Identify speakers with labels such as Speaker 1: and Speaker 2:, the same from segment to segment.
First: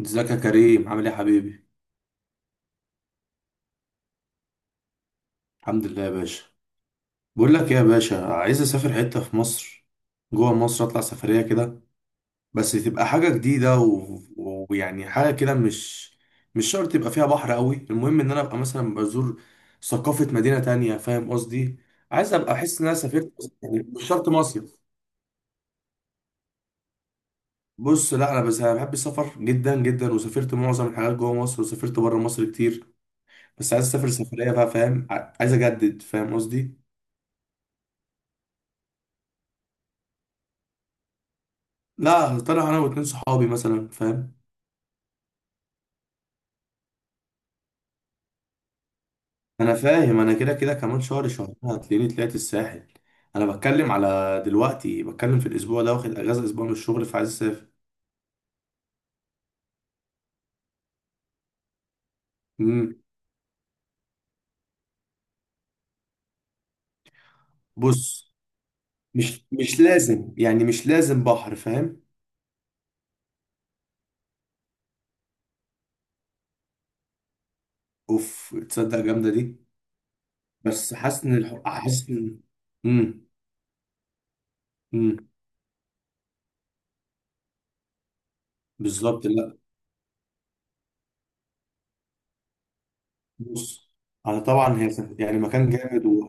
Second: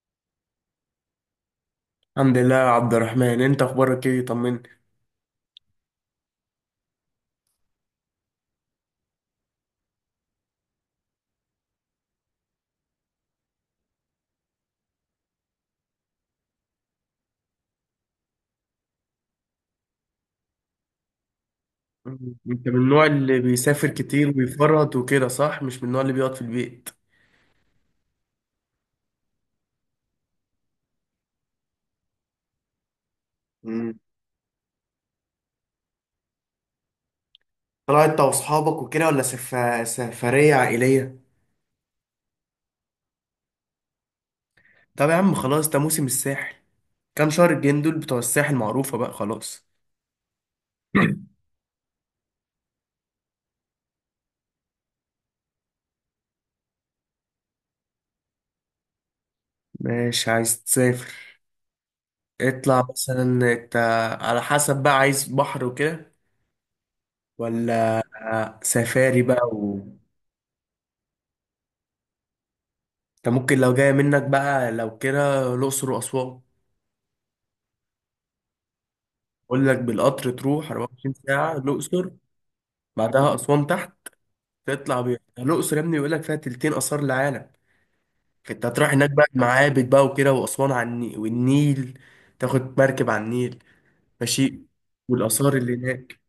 Speaker 1: ازيك يا كريم؟ عامل ايه يا حبيبي؟
Speaker 2: الحمد لله يا عبد الرحمن، انت اخبارك ايه؟ طمني.
Speaker 1: الحمد لله يا باشا. بقول لك ايه يا باشا، عايز اسافر حته في مصر، جوه مصر، اطلع سفريه كده. بس تبقى حاجه جديده ويعني حاجه كده، مش شرط يبقى فيها بحر قوي، المهم ان انا ابقى مثلا بزور ثقافه مدينه تانية. فاهم قصدي؟ عايز
Speaker 2: مم.
Speaker 1: ابقى
Speaker 2: انت من
Speaker 1: احس ان انا
Speaker 2: النوع
Speaker 1: سافرت.
Speaker 2: اللي
Speaker 1: يعني
Speaker 2: بيسافر
Speaker 1: مش شرط
Speaker 2: كتير
Speaker 1: مصيف.
Speaker 2: ويفرط وكده، صح؟ مش من النوع اللي بيقعد في البيت.
Speaker 1: بص، لا، انا بس أنا بحب السفر جدا جدا، وسافرت معظم الحاجات جوه مصر، وسافرت بره مصر كتير، بس عايز
Speaker 2: مم.
Speaker 1: اسافر سفريه بقى. فاهم؟ عايز اجدد. فاهم قصدي؟
Speaker 2: طلعت انت واصحابك وكده ولا سفرية عائلية؟
Speaker 1: لا، طلع انا واتنين صحابي مثلا. فاهم؟
Speaker 2: طب يا عم خلاص، ده موسم الساحل. كام شهر الجايين دول بتوع الساحل معروفة بقى خلاص.
Speaker 1: انا فاهم. انا كده كده كمان شهر، شهرين هتلاقيني طلعت الساحل. انا بتكلم على دلوقتي، بتكلم في الاسبوع ده، واخد اجازه اسبوع من الشغل فعايز اسافر.
Speaker 2: ماشي، عايز تسافر. اطلع
Speaker 1: امم
Speaker 2: مثلا انت، على حسب بقى، عايز بحر وكده ولا
Speaker 1: بص،
Speaker 2: سفاري بقى
Speaker 1: مش مش لازم، يعني مش لازم بحر. فاهم؟
Speaker 2: انت ممكن لو جاية منك بقى، لو كده الأقصر وأسوان.
Speaker 1: اوف، تصدق جامده دي.
Speaker 2: بقول لك بالقطر تروح
Speaker 1: بس
Speaker 2: 24
Speaker 1: حاسس ان
Speaker 2: ساعة
Speaker 1: حاسس
Speaker 2: الأقصر،
Speaker 1: ان امم
Speaker 2: بعدها أسوان تحت. تطلع
Speaker 1: امم
Speaker 2: بيها الأقصر يا ابني، بيقول لك فيها تلتين آثار العالم. فأنت هتروح هناك بقى
Speaker 1: بالظبط.
Speaker 2: معابد بقى وكده، وأسوان على النيل والنيل، تاخد مركب على النيل.
Speaker 1: بص، انا
Speaker 2: ماشي.
Speaker 1: طبعا يعني
Speaker 2: والآثار
Speaker 1: مكان
Speaker 2: اللي
Speaker 1: جامد
Speaker 2: هناك.
Speaker 1: و...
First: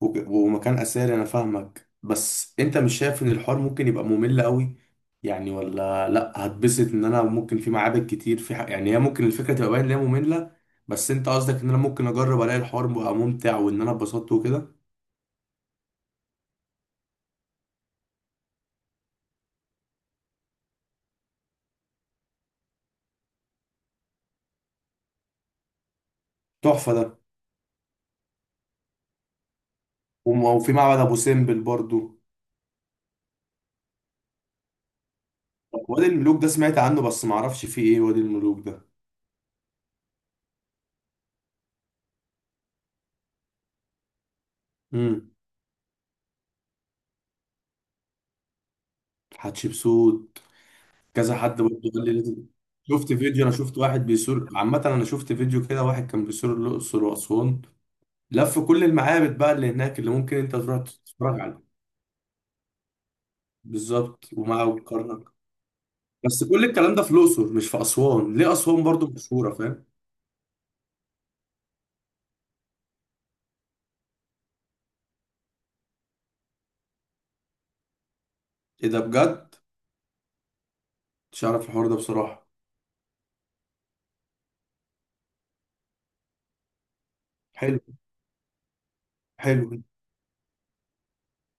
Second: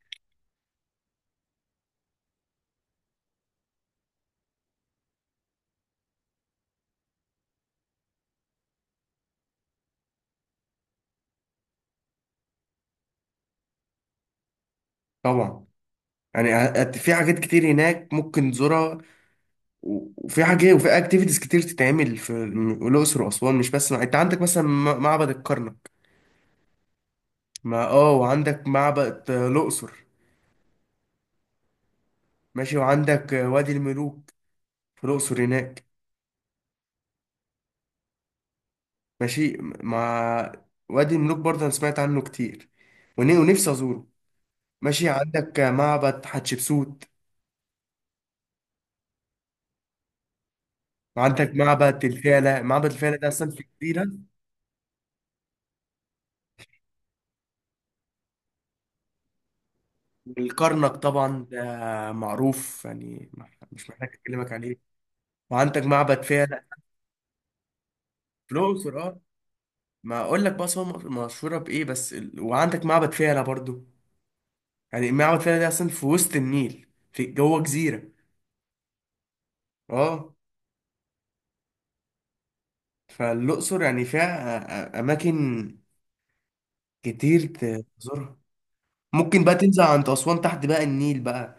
Speaker 1: و... ومكان اثري. انا فاهمك، بس انت مش شايف ان الحوار ممكن يبقى ممل قوي؟ يعني ولا لا هتبسط ان انا ممكن في معابد كتير يعني هي ممكن الفكره تبقى باين ان هي ممله. بس انت قصدك ان انا ممكن اجرب الاقي الحوار بقى ممتع، وان انا اتبسطت وكده.
Speaker 2: طبعا. يعني في حاجات كتير هناك ممكن تزورها، و- وفي حاجة وفي اكتيفيتيز كتير تتعمل في الأقصر وأسوان. مش بس انت عندك مثلا معبد الكرنك.
Speaker 1: تحفه ده.
Speaker 2: ما وعندك معبد الأقصر.
Speaker 1: وفي معبد ابو سمبل برضو.
Speaker 2: ماشي، وعندك وادي الملوك في الأقصر
Speaker 1: طب
Speaker 2: هناك.
Speaker 1: وادي الملوك ده سمعت عنه، بس معرفش فيه ايه وادي الملوك ده.
Speaker 2: ماشي. وادي الملوك برضه أنا سمعت عنه كتير، ون- ونفسي أزوره. ماشي،
Speaker 1: امم
Speaker 2: عندك معبد حتشبسوت،
Speaker 1: حتشبسوت. كذا
Speaker 2: وعندك
Speaker 1: حد برضه
Speaker 2: معبد
Speaker 1: قال لي
Speaker 2: الفيلة. معبد
Speaker 1: شفت
Speaker 2: الفيلة ده
Speaker 1: فيديو،
Speaker 2: أصلا
Speaker 1: انا
Speaker 2: في
Speaker 1: شفت
Speaker 2: جزيرة.
Speaker 1: واحد بيسور، عامة انا شفت فيديو كده، واحد كان بيسور الاقصر واسوان، لف كل المعابد بقى اللي هناك اللي ممكن انت تروح
Speaker 2: والكرنك
Speaker 1: تتفرج
Speaker 2: طبعا
Speaker 1: عليها.
Speaker 2: ده معروف، يعني مش محتاج
Speaker 1: بالظبط،
Speaker 2: أكلمك عليه.
Speaker 1: ومعه كرنك.
Speaker 2: وعندك معبد
Speaker 1: بس
Speaker 2: فيلة
Speaker 1: كل الكلام ده في الاقصر مش في اسوان،
Speaker 2: في
Speaker 1: ليه اسوان
Speaker 2: الأقصر،
Speaker 1: برضه
Speaker 2: أه.
Speaker 1: مشهوره؟ فاهم؟
Speaker 2: ما أقول لك بقى أصلا مشهورة بإيه، وعندك معبد فيلة برضه. يعني معبد فيلة ده أصلا في وسط النيل، في جوه جزيرة.
Speaker 1: ايه ده بجد؟
Speaker 2: أه.
Speaker 1: مش عارف الحوار ده بصراحة.
Speaker 2: فالأقصر يعني فيها أماكن كتير
Speaker 1: حلو.
Speaker 2: تزورها. ممكن بقى تنزل
Speaker 1: حلو.
Speaker 2: عند أسوان تحت بقى، النيل بقى.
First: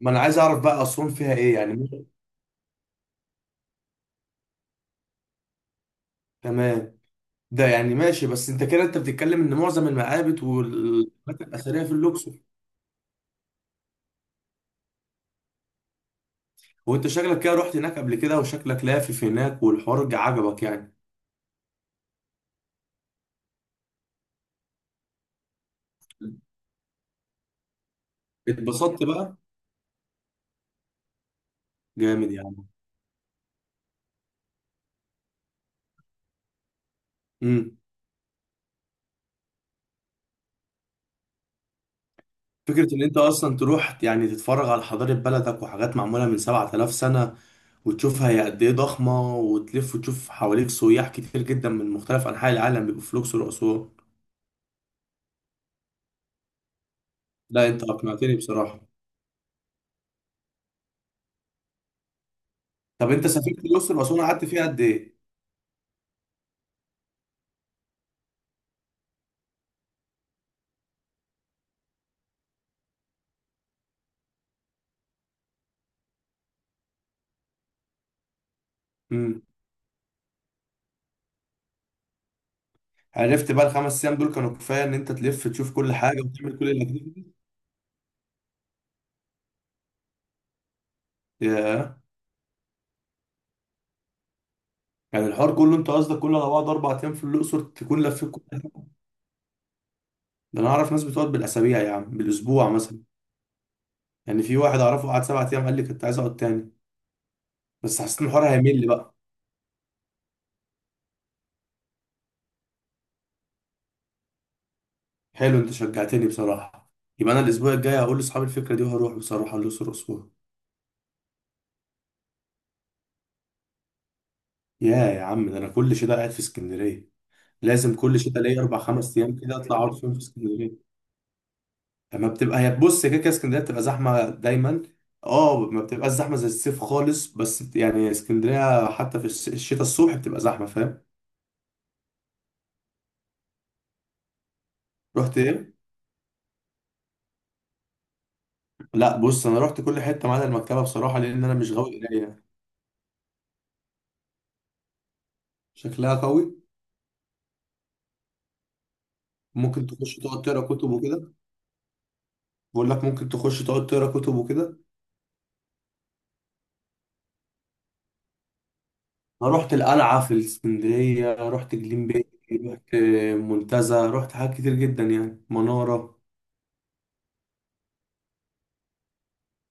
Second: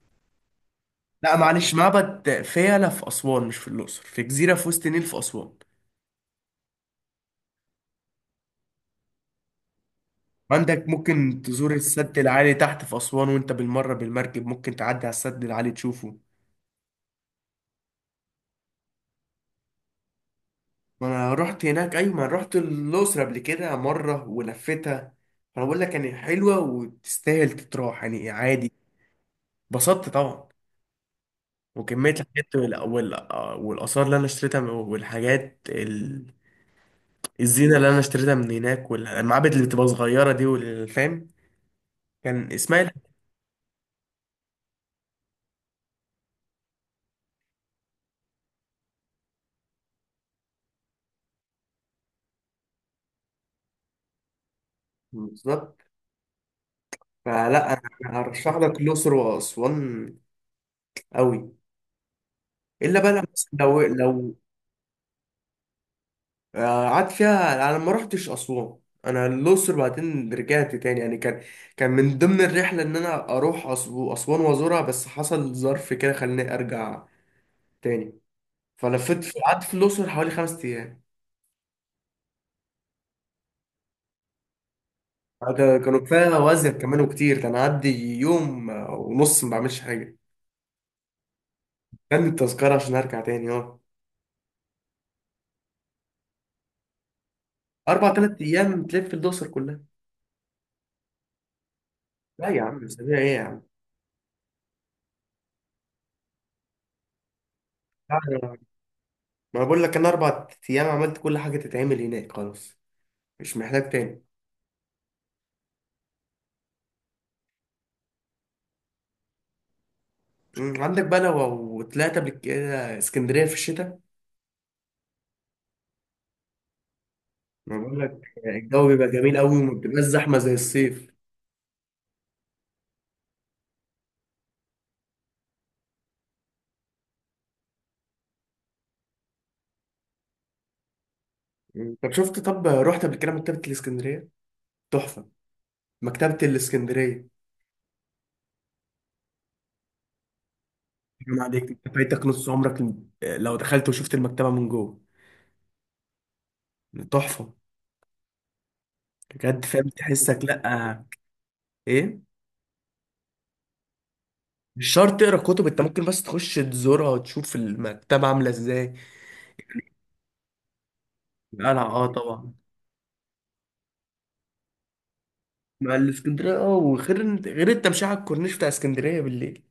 Speaker 1: ما انا عايز اعرف بقى اسوان فيها
Speaker 2: لا
Speaker 1: ايه،
Speaker 2: معلش،
Speaker 1: يعني
Speaker 2: معبد فيلة في أسوان مش في الأقصر، في جزيرة في وسط النيل في أسوان.
Speaker 1: تمام. ده يعني ماشي، بس انت كده انت بتتكلم ان معظم المعابد
Speaker 2: عندك ممكن
Speaker 1: والاماكن
Speaker 2: تزور
Speaker 1: الاثريه في
Speaker 2: السد
Speaker 1: الاقصر.
Speaker 2: العالي تحت في أسوان، وأنت بالمرة بالمركب ممكن تعدي على السد العالي تشوفه.
Speaker 1: وانت شكلك كده رحت هناك قبل كده، وشكلك لافف هناك، والحوار عجبك يعني.
Speaker 2: ما أنا رحت هناك، أيوة ما أنا رحت الأقصر قبل كده مرة ولفتها. فأنا بقول لك يعني حلوة وتستاهل تتراح يعني، عادي.
Speaker 1: اتبسطت بقى.
Speaker 2: اتبسطت طبعا. وكمية
Speaker 1: جامد
Speaker 2: الحاجات
Speaker 1: يعني.
Speaker 2: والآثار اللي أنا اشتريتها والحاجات الزينة
Speaker 1: امم
Speaker 2: اللي أنا اشتريتها من هناك، والمعابد اللي بتبقى صغيرة دي والفام. كان إسماعيل.
Speaker 1: فكرة ان انت اصلا تروح يعني تتفرج على حضارة بلدك، وحاجات معمولة من 7000 سنة، وتشوفها هي قد ايه ضخمة، وتلف وتشوف حواليك سياح كتير جدا من مختلف انحاء العالم بيبقوا في الاقصر واسوان.
Speaker 2: بالظبط،
Speaker 1: لا
Speaker 2: فلا أنا
Speaker 1: انت
Speaker 2: أنا
Speaker 1: اقنعتني
Speaker 2: هرشح لك
Speaker 1: بصراحة.
Speaker 2: الأقصر وأسوان. أوي. إلا
Speaker 1: طب
Speaker 2: بقى.
Speaker 1: انت سافرت
Speaker 2: لو
Speaker 1: الاقصر واسوان،
Speaker 2: لو
Speaker 1: قعدت فيها قد ايه؟
Speaker 2: آه، قعدت فيها أنا ما رحتش أسوان. أنا الأقصر بعدين رجعت تاني، يعني كان من ضمن الرحلة إن أنا أروح أسوان وأزورها، بس حصل ظرف كده خلاني أرجع تاني. فلفت في،
Speaker 1: امم
Speaker 2: قعدت في الأقصر حوالي 5 أيام.
Speaker 1: عرفت بقى الخمس ايام دول كانوا كفاية ان انت تلف تشوف كل
Speaker 2: كانوا
Speaker 1: حاجة
Speaker 2: كفايه
Speaker 1: وتعمل كل
Speaker 2: وزن كمان وكتير. كان عدي يوم ونص ما بعملش حاجه.
Speaker 1: الاكتيفيتي؟
Speaker 2: كان التذكره عشان ارجع تاني اه
Speaker 1: يعني الحوار كله، انت قصدك كله على بعض اربع ايام في الاقصر تكون
Speaker 2: اربع
Speaker 1: لفيت
Speaker 2: تلات
Speaker 1: كل
Speaker 2: ايام
Speaker 1: حاجة؟
Speaker 2: تلف الدوسر كلها.
Speaker 1: ده انا اعرف ناس بتقعد بالاسابيع يا عم،
Speaker 2: لا يا
Speaker 1: بالاسبوع
Speaker 2: عم،
Speaker 1: مثلا.
Speaker 2: اسابيع ايه يا عم.
Speaker 1: يعني في واحد اعرفه قعد سبع ايام قال لي كنت عايز اقعد تاني، بس
Speaker 2: لا،
Speaker 1: حسيت ان
Speaker 2: أنا-
Speaker 1: الحوار
Speaker 2: ما
Speaker 1: هيمل بقى.
Speaker 2: أنا بقول لك انا 4 ايام عملت كل حاجه تتعمل هناك، خلاص مش محتاج تاني.
Speaker 1: حلو، انت شجعتني بصراحه. يبقى انا الاسبوع الجاي هقول لاصحابي الفكره دي، وهروح بصراحه الاقصر اسبوع.
Speaker 2: عندك بقى لو طلعت قبل كده اسكندريه في الشتاء.
Speaker 1: يا عم، ده انا كل شتاء قاعد في اسكندريه.
Speaker 2: ما
Speaker 1: لازم
Speaker 2: بقول
Speaker 1: كل
Speaker 2: لك
Speaker 1: شتاء ليا اربع
Speaker 2: الجو بيبقى
Speaker 1: خمس ايام
Speaker 2: جميل
Speaker 1: كده
Speaker 2: قوي، وما
Speaker 1: اطلع اقعد
Speaker 2: بتبقاش
Speaker 1: فيهم في
Speaker 2: زحمه زي
Speaker 1: اسكندريه.
Speaker 2: الصيف.
Speaker 1: لما بتبقى هي، بص، هي كده كده اسكندريه بتبقى زحمه دايما. اه، ما بتبقاش زحمه زي الصيف خالص، بس يعني اسكندريه حتى في الشتاء الصبح بتبقى زحمه. فاهم؟
Speaker 2: طب شفت، طب رحت قبل كده مكتبه الاسكندريه؟ تحفه.
Speaker 1: رحت ايه؟
Speaker 2: مكتبه الاسكندريه.
Speaker 1: لا بص، انا رحت كل حته ما عدا المكتبه بصراحه،
Speaker 2: حرام
Speaker 1: لان انا
Speaker 2: عليك
Speaker 1: مش
Speaker 2: انت
Speaker 1: غاوي
Speaker 2: فايتك
Speaker 1: قرايه.
Speaker 2: نص عمرك، لو دخلت وشفت المكتبه من جوه.
Speaker 1: شكلها قوي.
Speaker 2: تحفه، بجد.
Speaker 1: ممكن
Speaker 2: فاهم
Speaker 1: تخش
Speaker 2: تحسك؟
Speaker 1: تقعد تقرا كتب
Speaker 2: لا.
Speaker 1: وكده.
Speaker 2: ايه؟
Speaker 1: بقول لك، ممكن تخش تقعد تقرا كتب وكده.
Speaker 2: مش شرط تقرا كتب، انت ممكن بس تخش تزورها وتشوف المكتبه عامله ازاي.
Speaker 1: انا رحت القلعه في الاسكندريه، رحت
Speaker 2: القلعه، اه
Speaker 1: جليم بيه،
Speaker 2: طبعا.
Speaker 1: رحت منتزه، رحت حاجات كتير جدا، يعني
Speaker 2: مع
Speaker 1: مناره.
Speaker 2: الاسكندريه، اه. وغير غير التمشيه على الكورنيش بتاع اسكندريه بالليل.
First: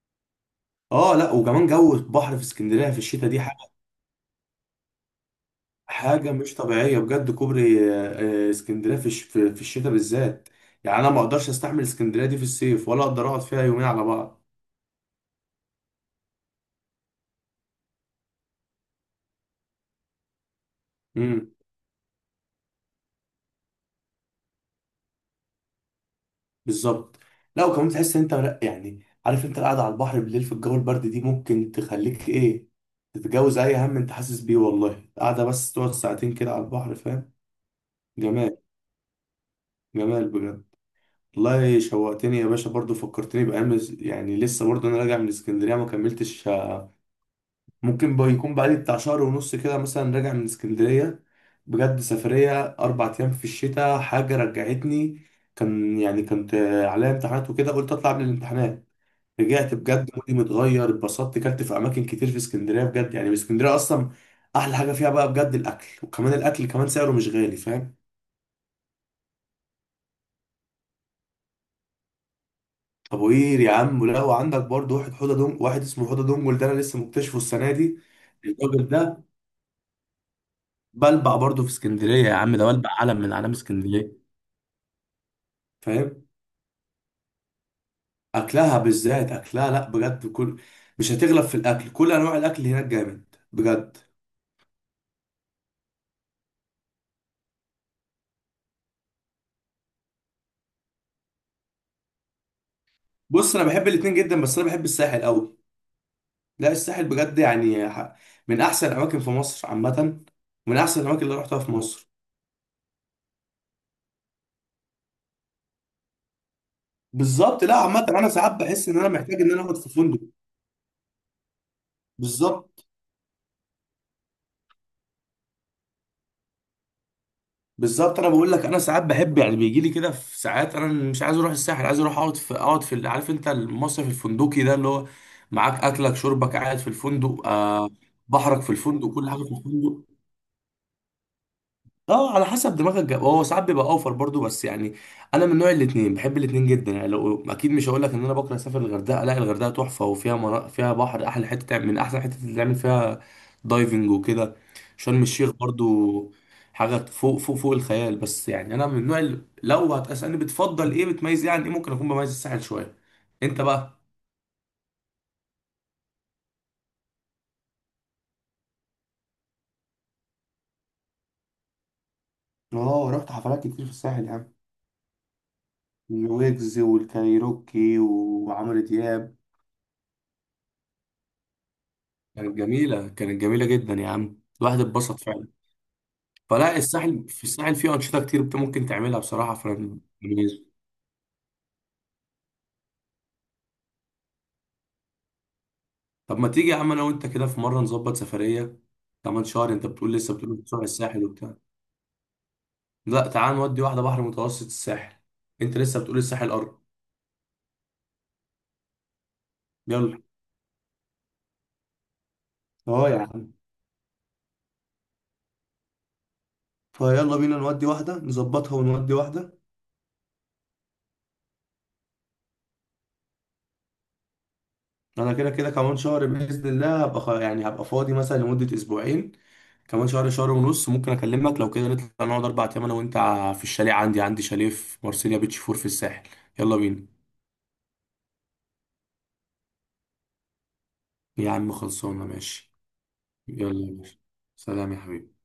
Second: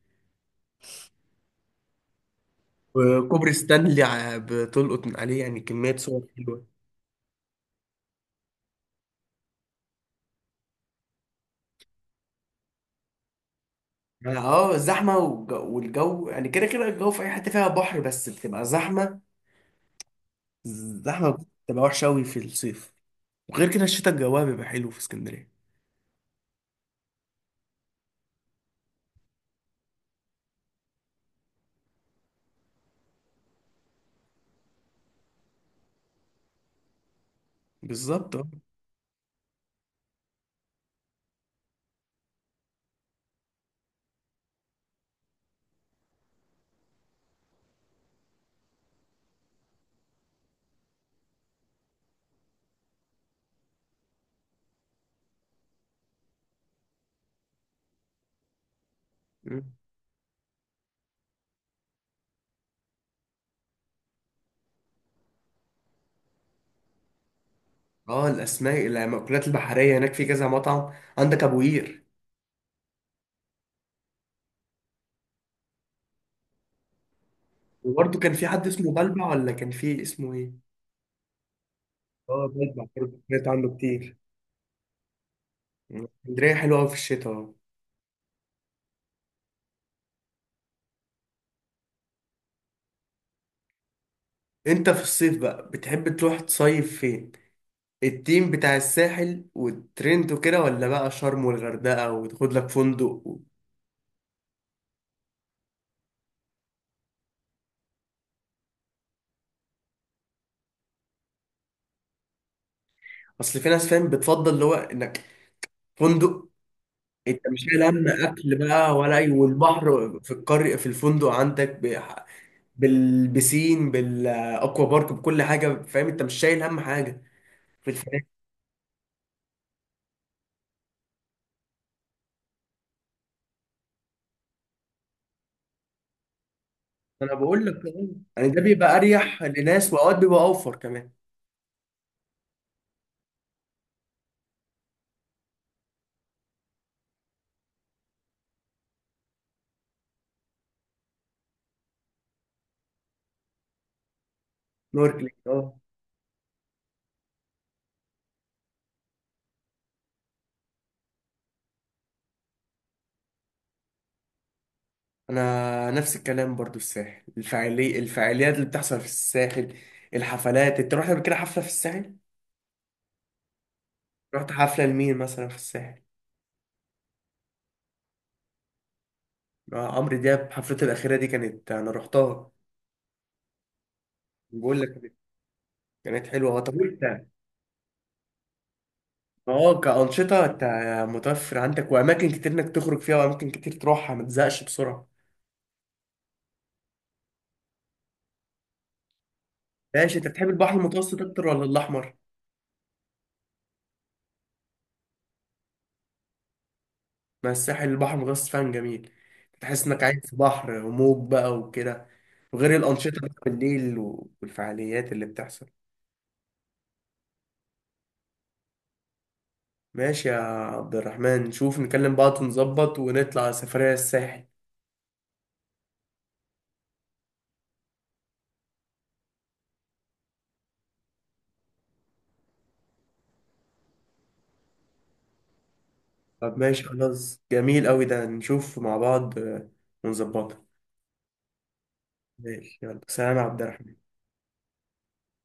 Speaker 1: اه، لا، وكمان جو البحر في اسكندريه في الشتاء دي
Speaker 2: وكوبري ستانلي بتلقط من عليه يعني كميه صور
Speaker 1: حاجة مش
Speaker 2: حلوه.
Speaker 1: طبيعية بجد. كوبري اسكندرية في في الشتاء بالذات. يعني أنا ما أقدرش أستحمل اسكندرية دي في الصيف، ولا أقدر أقعد فيها يومين على
Speaker 2: يعني
Speaker 1: بعض.
Speaker 2: الزحمه والجو يعني، كده كده الجو في اي حته فيها بحر بس بتبقى زحمه زحمه.
Speaker 1: امم
Speaker 2: بتبقى وحشه قوي في الصيف. وغير كده الشتاء الجوها بيبقى حلو في اسكندرية.
Speaker 1: بالظبط. لا، وكمان تحس إن أنت، لا يعني، عارف أنت القعدة على البحر بالليل في الجو البرد دي ممكن تخليك إيه، تتجاوز أي هم أنت حاسس بيه. والله قاعدة بس تقعد ساعتين كده على البحر، فاهم؟
Speaker 2: بالظبط، اه.
Speaker 1: جمال. جمال بجد. والله شوقتني يا باشا برضو، فكرتني بأيام. يعني لسه برضو أنا راجع من اسكندرية ما كملتش، ممكن بقى يكون بقالي بتاع شهر ونص كده مثلا راجع من اسكندرية. بجد سفرية أربع أيام في الشتاء، حاجة رجعتني. كان يعني كنت عليا امتحانات وكده، قلت أطلع قبل الامتحانات.
Speaker 2: مم.
Speaker 1: رجعت بجد مودي متغير، اتبسطت، كلت في أماكن كتير في اسكندرية. بجد يعني اسكندرية أصلا أحلى حاجة فيها بقى بجد الأكل، وكمان الأكل كمان سعره مش غالي. فاهم؟
Speaker 2: اه الأسماك المأكولات البحرية هناك، في كذا مطعم عندك أبو قير.
Speaker 1: أبو قير يا عم، لا، وعندك برضه واحد حوضة دونج، واحد اسمه حوضة دونجل، ده أنا لسه مكتشفه السنة دي.
Speaker 2: وبرضه كان في حد
Speaker 1: الراجل
Speaker 2: اسمه
Speaker 1: ده.
Speaker 2: بلبع، ولا كان في اسمه إيه؟
Speaker 1: بلبع برضه في اسكندرية يا
Speaker 2: اه،
Speaker 1: عم، ده
Speaker 2: بلبع
Speaker 1: بلبع
Speaker 2: برضه
Speaker 1: علم من
Speaker 2: سمعت
Speaker 1: أعلام
Speaker 2: عنه
Speaker 1: اسكندرية.
Speaker 2: كتير. مم.
Speaker 1: فاهم؟
Speaker 2: اسكندرية حلوة أوي في الشتاء، اه.
Speaker 1: اكلها بالذات اكلها، لا بجد، كل، مش هتغلب في الاكل، كل انواع الاكل هناك جامد بجد.
Speaker 2: أنت في الصيف بقى بتحب تروح تصيف فين؟ التيم بتاع الساحل والترند وكده، ولا بقى شرم والغردقة وتاخد لك فندق.
Speaker 1: بص، انا بحب الاتنين جدا، بس انا بحب الساحل قوي. لا الساحل بجد، يعني من احسن الاماكن في مصر عامه، من احسن الاماكن اللي رحتها في مصر.
Speaker 2: أصل في ناس فاهم بتفضل اللي هو إنك فندق. انت
Speaker 1: بالظبط.
Speaker 2: مش
Speaker 1: لا
Speaker 2: شايل
Speaker 1: عامه
Speaker 2: هم
Speaker 1: انا ساعات
Speaker 2: اكل
Speaker 1: بحس
Speaker 2: بقى
Speaker 1: ان انا
Speaker 2: ولا اي،
Speaker 1: محتاج ان انا اقعد في
Speaker 2: والبحر
Speaker 1: فندق.
Speaker 2: في القرية في الفندق عندك
Speaker 1: بالظبط.
Speaker 2: بالبسين بالاكوا بارك بكل حاجه، فاهم انت مش شايل هم حاجه في
Speaker 1: بالظبط.
Speaker 2: الفنادق.
Speaker 1: انا بقول لك، انا ساعات بحب، يعني بيجي لي كده في ساعات انا مش عايز اروح الساحل، عايز اروح اقعد في، اقعد في عارف انت المصيف الفندقي ده، اللي هو معاك اكلك شربك، قاعد في
Speaker 2: انا
Speaker 1: الفندق،
Speaker 2: بقول لك
Speaker 1: آه.
Speaker 2: اه. يعني ده
Speaker 1: بحرك في
Speaker 2: بيبقى
Speaker 1: الفندق، كل
Speaker 2: اريح
Speaker 1: حاجه في
Speaker 2: لناس،
Speaker 1: الفندق.
Speaker 2: واوقات بيبقى اوفر كمان.
Speaker 1: اه، على حسب دماغك جاب، هو ساعات بيبقى اوفر برضو، بس يعني انا من نوع الاتنين، بحب الاتنين جدا. يعني لو، اكيد مش هقول لك ان انا بكره اسافر الغردقه، لا الغردقه تحفه، وفيها فيها بحر احلى حته تعمل، من احسن حته اللي تعمل فيها دايفنج وكده. شرم
Speaker 2: نوركلينج،
Speaker 1: الشيخ
Speaker 2: اه.
Speaker 1: برضو حاجه فوق فوق فوق الخيال. بس يعني انا من نوع لو هتسالني بتفضل ايه، بتميز ايه عن ايه، ممكن اكون بميز الساحل شويه. انت بقى.
Speaker 2: انا نفس الكلام برضو، الساحل الفعاليات اللي بتحصل في الساحل، الحفلات. انت رحت قبل كده حفله في الساحل؟
Speaker 1: اه، رحت حفلات كتير في الساحل يا
Speaker 2: رحت
Speaker 1: عم،
Speaker 2: حفله لمين مثلا في الساحل؟
Speaker 1: الويجز والكايروكي وعمرو دياب.
Speaker 2: عمرو دياب حفلته الاخيره دي كانت انا رحتها.
Speaker 1: كانت جميلة، كانت جميلة جدا يا عم، الواحد
Speaker 2: بقول لك
Speaker 1: اتبسط فعلا.
Speaker 2: كانت حلوه، طب.
Speaker 1: فلا الساحل، في الساحل فيه أنشطة كتير ممكن تعملها بصراحة في
Speaker 2: اه كأنشطة
Speaker 1: الجميز.
Speaker 2: انت متوفر عندك، وأماكن كتير إنك تخرج فيها وأماكن كتير تروحها ما تزهقش بسرعة.
Speaker 1: طب ما تيجي يا عم أنا وأنت كده في مرة نظبط سفرية كمان شهر؟ أنت بتقول
Speaker 2: ماشي. أنت
Speaker 1: لسه،
Speaker 2: بتحب
Speaker 1: بتقول
Speaker 2: البحر
Speaker 1: بتروح
Speaker 2: المتوسط
Speaker 1: الساحل
Speaker 2: أكتر
Speaker 1: وبتاع.
Speaker 2: ولا الأحمر؟
Speaker 1: لا، تعال نودي واحدة بحر متوسط الساحل. أنت لسه بتقول الساحل أرض.
Speaker 2: ما الساحل البحر المتوسط فعلا جميل، تحس إنك
Speaker 1: يلا.
Speaker 2: عايز في بحر وموج بقى وكده. وغير
Speaker 1: أه يا
Speaker 2: الأنشطة بقى
Speaker 1: عم.
Speaker 2: بالليل والفعاليات اللي بتحصل.
Speaker 1: فيلا بينا نودي واحدة، نظبطها ونودي واحدة.
Speaker 2: ماشي يا عبد الرحمن، نشوف نكلم بعض ونظبط ونطلع سفرية الساحل.
Speaker 1: أنا كده كده كمان شهر بإذن الله هبقى يعني هبقى فاضي مثلا لمدة أسبوعين. كمان شهر، شهر ونص، ممكن اكلمك لو كده نطلع نقعد اربع ايام انا وانت، في الشاليه، عندي عندي شاليه في مارسيليا بيتش فور في الساحل.
Speaker 2: طب
Speaker 1: يلا
Speaker 2: ماشي،
Speaker 1: بينا
Speaker 2: خلاص جميل أوي ده، نشوف مع بعض ونظبطها.
Speaker 1: يا عم، خلصانه، ماشي.
Speaker 2: ماشي يلا، سلام يا عبد
Speaker 1: يلا يا
Speaker 2: الرحمن.
Speaker 1: باشا، سلام يا حبيبي.